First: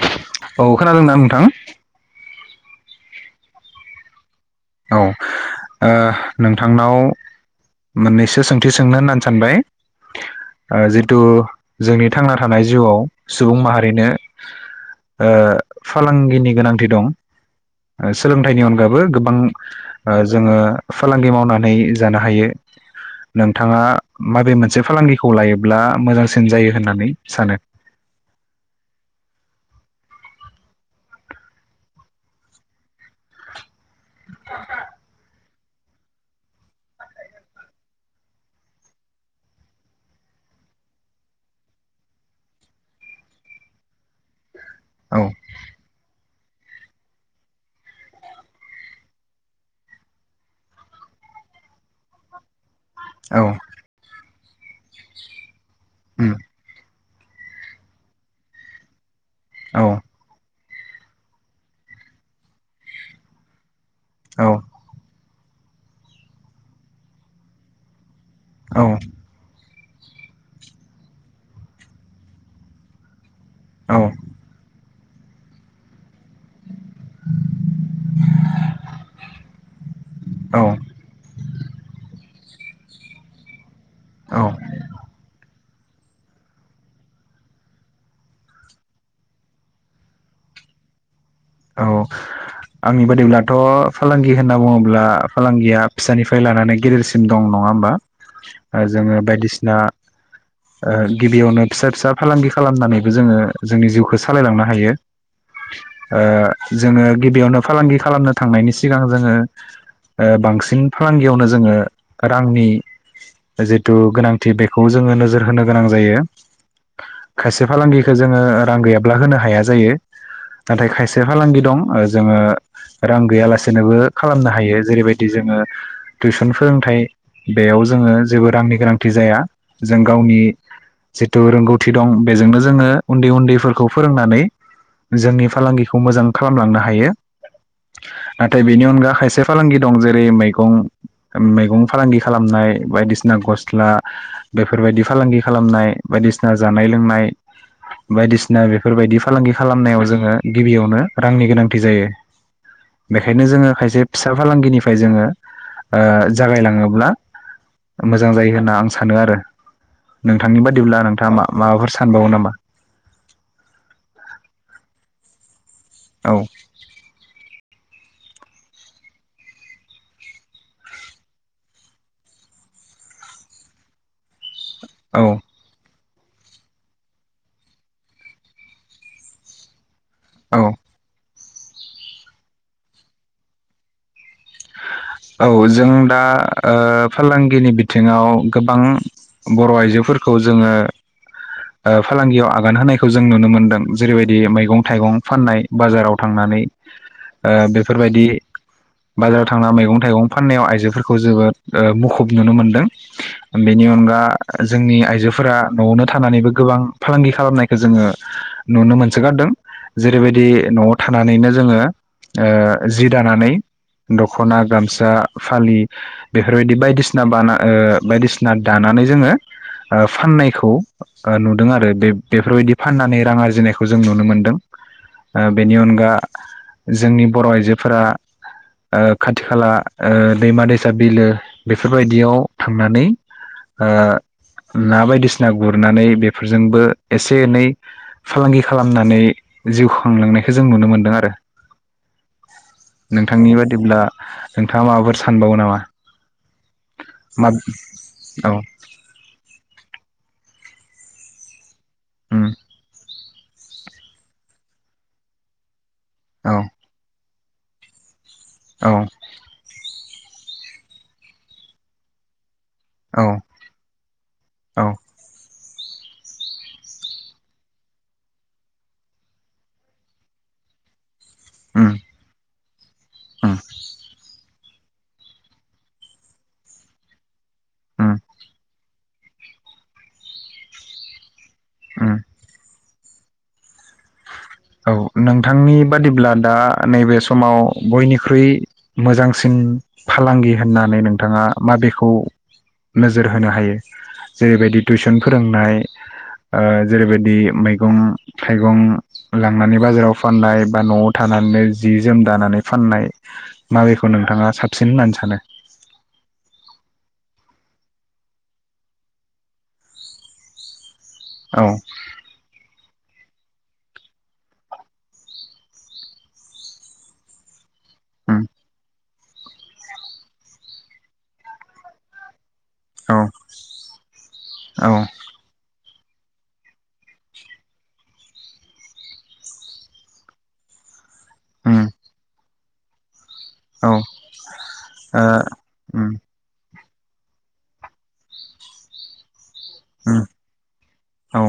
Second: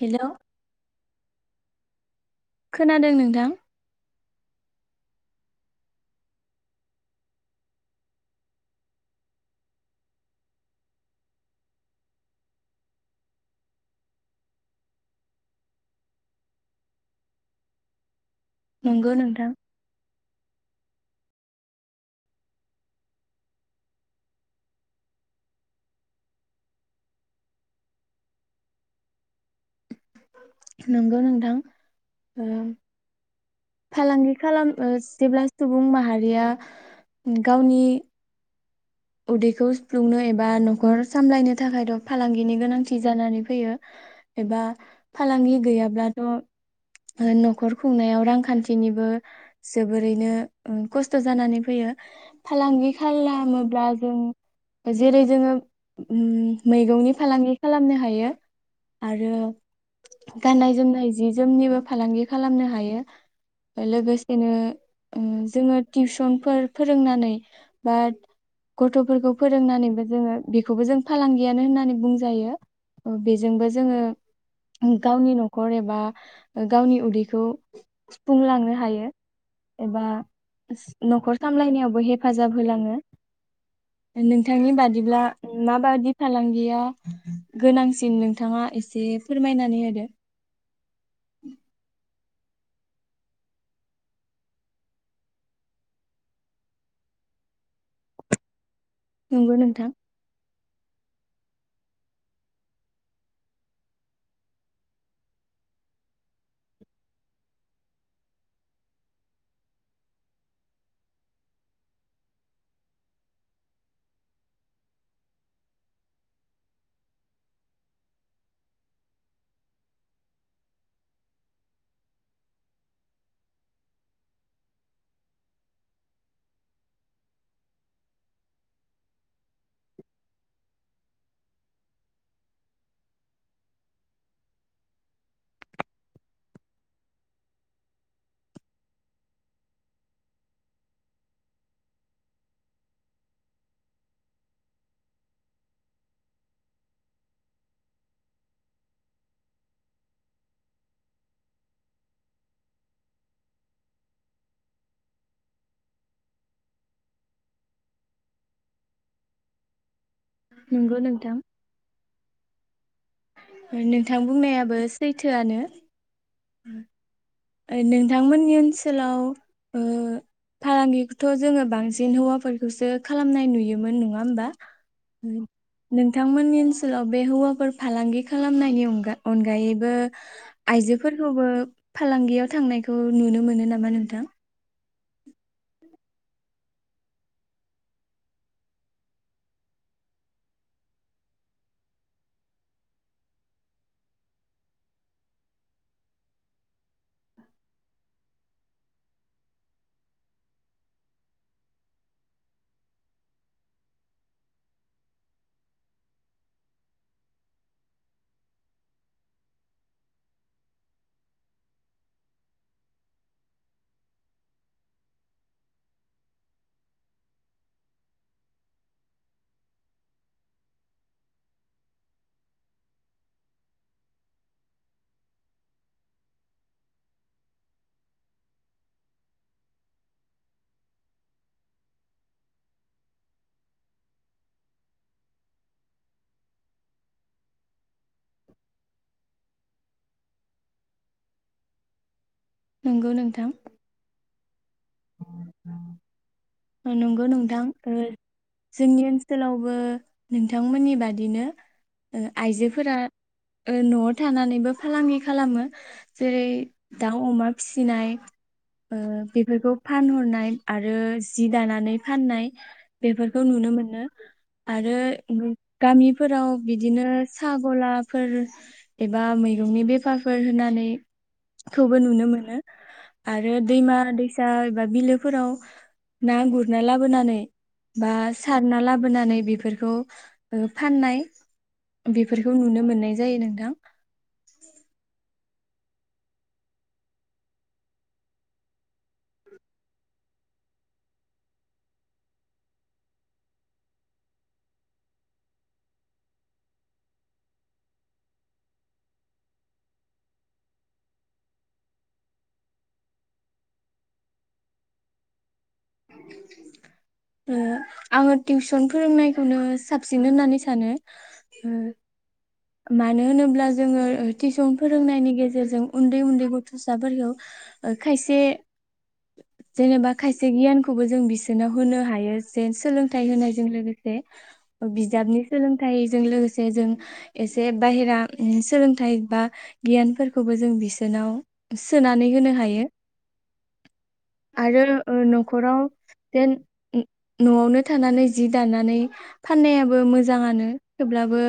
Hello औ खोनादोंदा नोंथां? खोनादों नोंथां । औ ओ नोंथांनाव मोननैसो सोंथि सोंनो होननानै सानबाय ओ जिथु जोंनि थांना थानाय जिउआव सुबुं माहारिनो ओ फालांगिनि गोनांथि दं ओ सोलोंथाइनि अनगाबो नंगौ गोबां नोंथां ओ जोङो फालांगि मावनानै जानो हायो नोंथाङा माबे मोनसे फालांगिखौ लायोब्ला मोजांसिन जायो होननानै सानो? नंगौ नोंथां ओ । फालांगि खालाम ओ जेब्ला सुबुं माहारिया गावनि उदैखौ सुफ्लुंनो एबा नखर सामलायनो थाखायथ' फालांगिनि गोनांथि जानानै फैयो एबा औ फालांगि गैयाब्लाथ' ओ न'खर खुंनायाव रांखान्थिनिबो जोबोरैनो ओ खस्थ जानानै फैयो फालांगि औ खालामोब आजों जेरै जोङो उम मैगंनि फालांगि खालामनो हायो आरो औ गाननाय जोमनाय जि जोमनिबो फालांगि खालामनो हायो । औ लोगोसेनो उम जोङो टिउसनफोर फोरोंनानै बा औ गथ'फोरखौ फोरोंनानै जोङो बेखौबो जों फालांगियानो होननानै बुंजायो ओम बेजोंबो जोङो औ गावनि न'खर एबा गावनि उदैखौ सुफुंलांनो हायो एबा न'खर सामलायनायावबो हेफाजाब होलाङो औ नोंथांनि बादिब्ला माबादि फालांगिया गोनांसिन नोंथाङा एसे फोरमायनानै होदो औ आंनि बादिब्लाथ फालांगि होनना बुङोब्ला फालांगिया फिसानिफ्राय लानानै गेदेरसिम दं नङा होमबा। जोङो नंगौ बायदिसिना नोंथां ओ गिबियावनो फिसा फिसा फालांगि खालामनानैबो जोङो जोंनि जिउखौ सालायलांनो हायो। ओ जोङो गिबियावनो फालांगि खालामनो थांनायनि सिगां जोङो ओ बांसिन फालांगियावनो जोङो रांनि जिथु गोनांथि बेखौ जोङो नोजोर होनो गोनां जायो खायसे फालांगिखौ जोङो रां गैयाब्ला होनो हाया जायो। नाथाय खायसे फालांगि दं जोङो रां गैयालासेनोबो खालामनो हायो जेरैबायदि जोङो टिउसन फोरोंथाइ बेयाव जोङो जेबो रांनि गोनांथि जाया जों गावनि जिथु रोंगौथि दं बेजोंनो जोङो उन्दै उन्दैफोरखौ फोरोंनानै जोंनि फालांगिखौ मोजां खालामलांनो हायो नाथाय बेनि अनगा खायसे फालांगि दं जेरै मैगं मैगं फालांगि खालामनाय बायदिसिना गस्ला बेफोरबायदि फालांगि खालामनाय बायदिसिना जानाय लोंनाय बायदिसिना बेफोरबायदि फालांगि खालामनायाव जोङो गिबियावनो रांनि गोनांथि जायो बेखायनो जोङो खायसे फिसा फालांगिनिफ्राय जोङो ओ जागायलाङोब्ला मोजां जायो होनना आं सानो आरो। नोंथांनि बादिब्ला नंगौ नोंथाङा नोंथां मा माबाफोर सानबावो नामा नोंथां बुंनायाबो सैथोआनो औ उम ओ नोंथांमोननि ओनसोलाव औ फालांगिखौथ जोङो बांसिन हौवाफोरखौसो खालामनाय नुयोमोन नङा होमबा? औ नोंथांमोननि ओनसोलाव बे हौवाफोर फालांगि खालामनायनि अनगा अनगायैबो औ आयजोफोरखौबो [inaudible] फालांगियाव थांनायखौ नुनो मोनो नामा नोंथां? औ जों दा ओ फालांगिनि बिथिङाव गोबां बर' आइजोफोरखौ जोङो फालांगियाव आगान होनायखौ जों नुनो मोनदों जेरैबायदि मैगं थाइगं फाननाय बाजाराव थांनानै ओ बेफोरबायदि बाजाराव थांना मैगं थाइगं फाननायाव आइजोफोरखौ जोबोद मुखुब नुनो मोनदों बेनि अनगा जोंनि आइजोफोरा नआवनो थानानैबो गोबां फालांगि खालामनायखौ जोङो नुनो मोनसोगारदों जेरैबायदि नआव थानानैनो जोङो जि दानानै दखना गामसा फालि बेफोरबायदि बायदिसिना बाना बायदिसिना दानानै जोङो फाननायखौ नुदों आरो बे बेफोरबायदि फाननानै रां आरजिनायखौ जों नुनो मोनदों। बेनि अनगा जोंनि बर' आइजोफोरा ओ खाथि खाला ओ दैमा दैसा बिलो बेफोरबायदियाव थांनानै ओ ना बायदिसिना गुरनानै बेफोरजोंबो एसे एनै फालांगि खालामनानै जिउ खांलांनायखौ जों नुनो मोनदों आरो। नंगौ नोंथां आ नंगौ मा नोंथां ओ औ जोंनि ओनसोलावबो नोंथांमोननि बादिनो उम आइजोफोरा ओ नआव थानानैबो फालांगि खालामो जेरै औ दाउ अमा फिसिनाय ओ बेफोरखौ फानहरनाय आरो जि दानानै फाननाय औ बेफोरखौ नुनो मोनो औ आरो गामिफोराव बिदिनो साहा गलाफोर एबा मैगंनि बेफारफोर होनानै उम खौबो नुनो मोनो आरो उम दैमा दैसा दा एबा बिलोफोराव ना गुरना लाबोनानै बा उम सारना लाब बोनानै बेफोरखौ ओ फाननाय उम बेफोरखौ नुनो मोननाय जायो नोंथां औ नोंथांनि बादिब्ला दा नैबे समाव बयनिख्रुइ मोजांसिन फालांगि होननानै नोंथाङा माबेखौ नोजोर होनो हायो जेरैबायदि टिुउसन फोरोंनाय ओ जेरैबायदि मैगं थाइगं। लांनानै बाजाराव फाननाय बा नआव थानानैनो जि जोम दानानै फाननाय माबैखौ नोंथाङा साबसिन होननानै सानो। आङो टिउसन फोरोंनायखौनो साबसिन होननानै सानो। औ ओ मानो होनोब्ला जोङो टिउसन फोरोंनायनि गेजेरजों उन्दै उन्दै गथसाफोरखौ ओ खायसे उम जेनेबा खायसे गियानखौबो जों बिसोरनाव होनो हायो जे औ सोलोंथाइ होनायजों लोगोसे औ बिजाबनि सोलोंथ फिथाय जों लोगोसे जों एसे बाहेरा सोलोंथाइ बा गियानफोरखौबो जों बिस जेनाव उम सोनानै होनो हायो [unintelligible] औ ओ आरो ओ नखराव उम जेन उ नआवनो थानानै जि दानानै। फाननायाबो उम मोजांङानो थेवब्लाबो औ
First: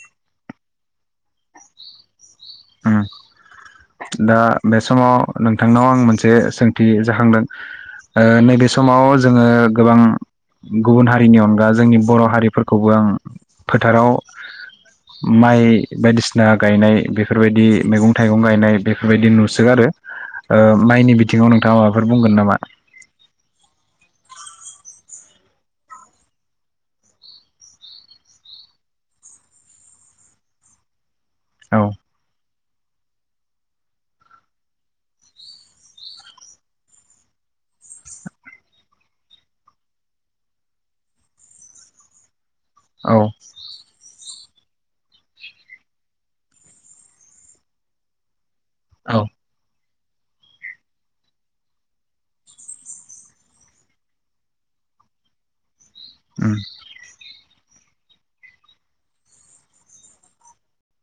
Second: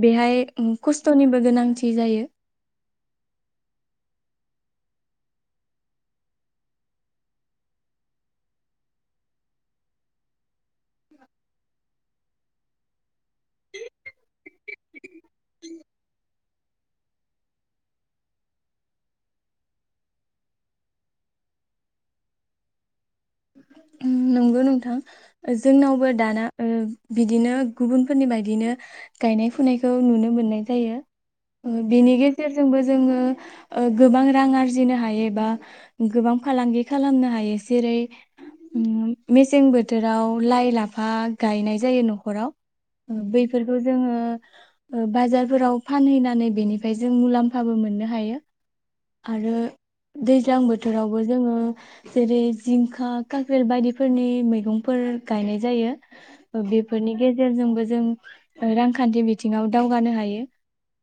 बेहाय खस्थनिबो गोनांथि जायो उम दा बे समाव नोंथांनाव आं मोनसे सोंथि जाखांदों ओ नैबे समाव जोंङो गोबां गुबुन हारिनि अनगा जोंनि बर हारिफोरखौबो आं फोथाराव माइ बायदिसिना गायनाय बे बेफोरबायदि मैगं थाइगं गायनाय बेफोरबायदि नुसोगारो ओ माइनि बिथिंङाव नोंथांङा माबाफोर बुंगोन नामा उम नंगौ नोंथां जोंनावबो दाना ओ बिदिनो गुबुनफोरनि बायदिनो गायनाय फुनायखौ नुनो मोननाय जायो। औ ओ बेनि गेजेर जोंबो जोंङो गोबां रां आरजिनो हायो बा गोबां फालांगि खालामनो हायो जेरै उम मेसें बोथोराव लाइ लाफा गायनाय जायो नखराव औ बैफोरखौ जोंङो ओ बाजारफोराव फानहैनानै बेनिफ्राय जों मुलाम्फाबो मोननो हायो। औ आरो दैज्लां बोथोरावबो जोंङो जेरै जिंखा काक्रेल बायदिफोरनि मैगंफोर गायनाय जायो। उम बेफोरनि गेजेरजोंबो जों रांखान्थि बिथिङाव दावगानो हायो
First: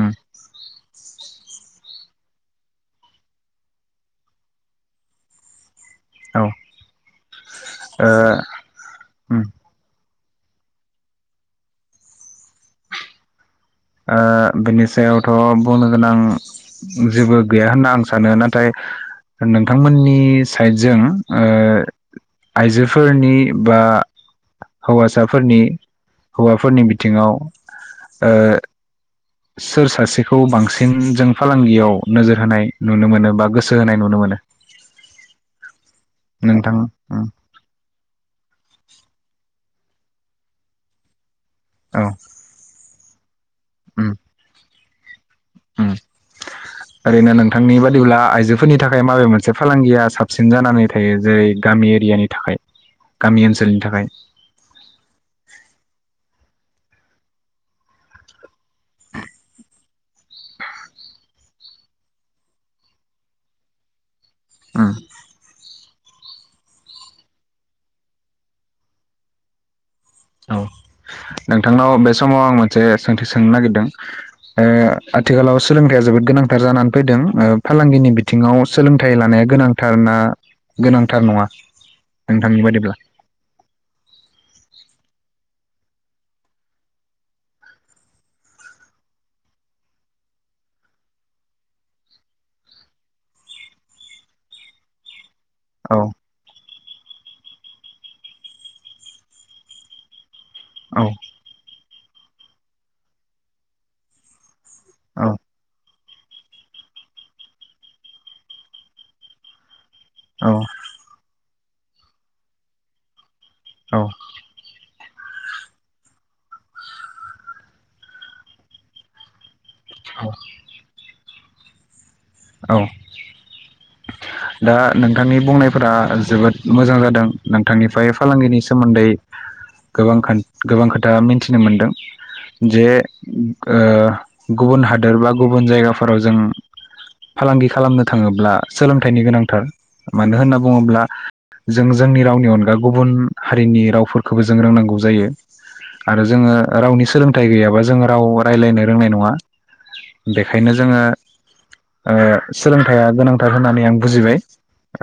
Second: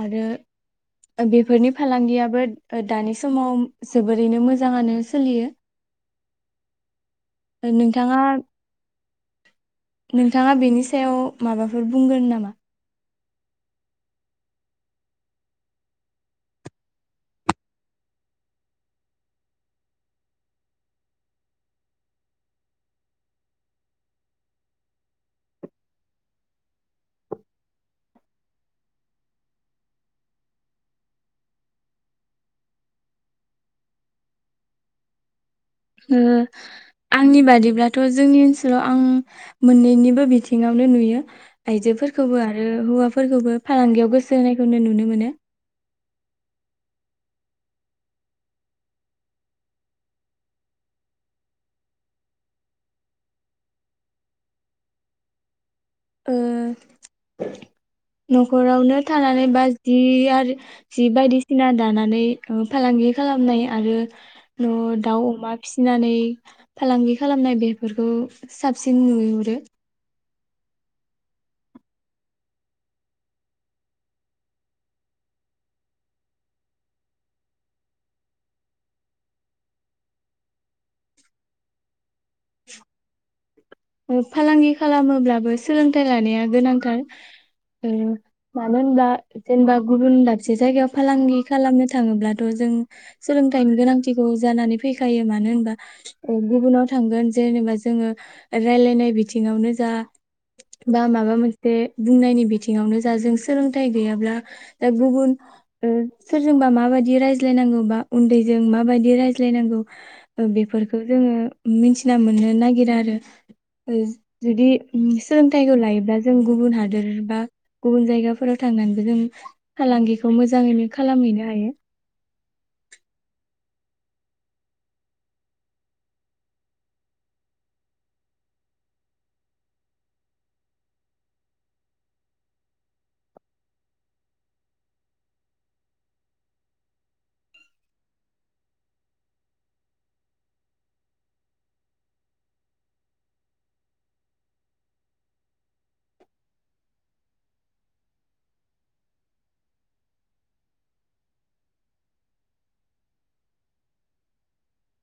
उम आरो बेफोरनि फालांगियाबो दानि समाव जोबोरैनो मोजाङानो सोलियो औ नोंथाङा उम नोंथाङा बेनि सायाव माबाफोर बुंगोन नामा? ओ बेनि सायावथ बुंनो गोनां जेबो गैया होनना आं सानो नाथाय नोंथांमोननि साइडजों ओ आइजोफोरनि बा हौवासाफोरनि हौवाफोरनि बिथिङाव ओ सोर सासेखौ बांसिन जों फालांगियाव नोजोर होनाय नुनो मोनो बा गोसो होनाय नुनो मोनो? ओ नोंथां उम आंनि बादिब्लाथ जोंनि ओनसोलाव आं मोननैनिबो बिथिङावनो नुयो। औ आयजोफोरखौबो आरो हौवा फो फोरखौबो। उम फालांगियाव गोसो होनायखौनो नुनो मोनो। उम ओरैनो नोंथांनि बादिब्ला आइजोफोरनि थाखाय माबे मोनसे फालांगिया साबसिन जानानै थायो जेरै गामि एरियानि थाखाय गामि ओनसोलनि थाखाय? ओ नखरावनो थानानै बा जि आरो जि बायदिसिना दानानै फालांगि खालामनाय आरो ओ उम दाउ अमा फि फिनानै फालांगि खालामनाय बेफोरखौ साबसिन नुहुरो। औ नोंथांनाव बे समाव आं मोनसे सोंथि सोंनो नागिरदों ओ आथिखालाव सोलोंथाइया जोबोद गोनांथार जानानै फैदों ओ फालांगिनि बिथिङाव सोलोंथाइ लानाया गोनांथारनाा गोनांथार नङा नोंथांनि बायदिब्ला? ओ फालांगि खालामोब्लाबो सोलोंथाइ लानाया गोनांथार ओ मानो होनबा जेनेबा गुबुन दाबसे जायगायाव फालांगि खालामनो थाङोब्लाथ जों सोलोंथाइनि गोनांथिखौ जानानै फैखायो। मानो होनबा औ ओ गुबुनाव थांगोन जेनेबा जोङो रायलायनाय बिथिङावनो जा बा औ माबा मोनसे बुंनायनि बिथिङावनो जा जों सोलोंथाइ गैयाब्ला दा गुबुगुन उम सोरजोंबा माबायदि रायज्लायनांगौ बा उन्दैजों माबायदि रायज्लायनांगौ औ बेफोरखौ जोङो मिथिना मोननो नागिरा आरो औ उम जुदि उम सोलोंथाइखौ लायोब्ला जों गुबुन हादोर बा गुबुन जायगाफोराव थांनानैबो जों औ फालांगिखौ मोजाङैनो खालामहैनो हायो। औ दा नोंथांनि बुंनायफोरा जोबोद मोजां जादों नोंथांनिफ्राय फालांगिनि सोमोन्दै गोबां गोबां खोथा मिथिनो मोनदों जे ओ गुबुन हादोर बा गुबुन जायगाफोराव जों फालांगि खालामनो थाङोब्ला सोलोंथाइनि गोनांथार । मानो होनना बुङोब्ला जों जोंनि रावनि अनगा गुबुन हारिनि रावफोरखौबो जों रोंनांगौ जायो आरो जोङो रावनि सोलोंथाइ गैयाबा जोङो राव रायज्लायनो रोंनाय नङा बेखायनो जोङो ओ सोलोंथाइया गोनांथार होननानै आं बुजिबाय।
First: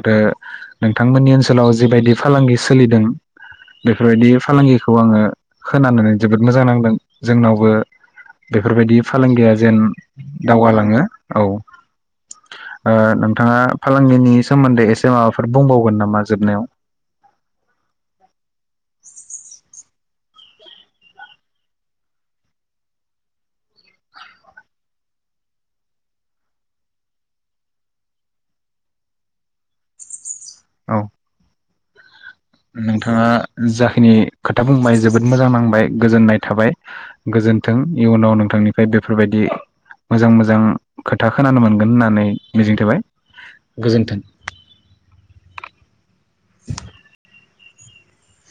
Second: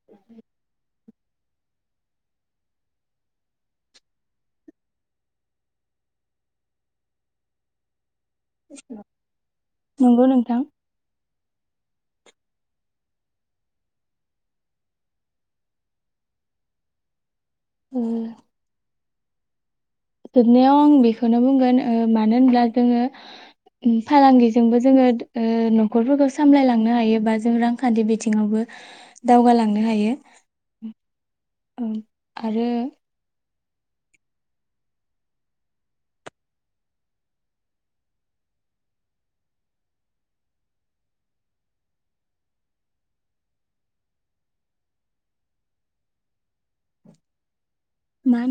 आरो नोंथां बिथांमोननि ओनसोलाव जिेबायदि फालांगि सोलिदों बेफोरबायदि फालांगिखौ आङो खोनानानै जोबोद मोजां नांदों जोंनावबो बेफोरबायदि फालांगिया जेन नंगौ नोंथां दावगालाङो औ। ओ नोंथाङा फालांगिनि सोमोन्दै एसे माबाफोर बुंबावगोन नामा जोबनायाव उम। [inaudible] जोबनायाव आं बेखौनो बुंगोन ओ मानो होनब्ला जोङो फालांगिजोंबो जोङो ओ नखरफोरखौ सामलायलांनो हायो बा जों रांखान्थि बिथिङावबो दावगालांनो हायो। औ। ओं। नोंथाङा जा खिनि खोथा बुंबाय जोबोद मोजां नांबाय गोजोननाय थाबाय। गोजोन्थों इयुनाव नोंथांनिफ्राय बेफोरबायदि मोजां मोजां खोथा खोनानो मोनगोन होननानै मिजिं थाबाय गोजोन्थों। मा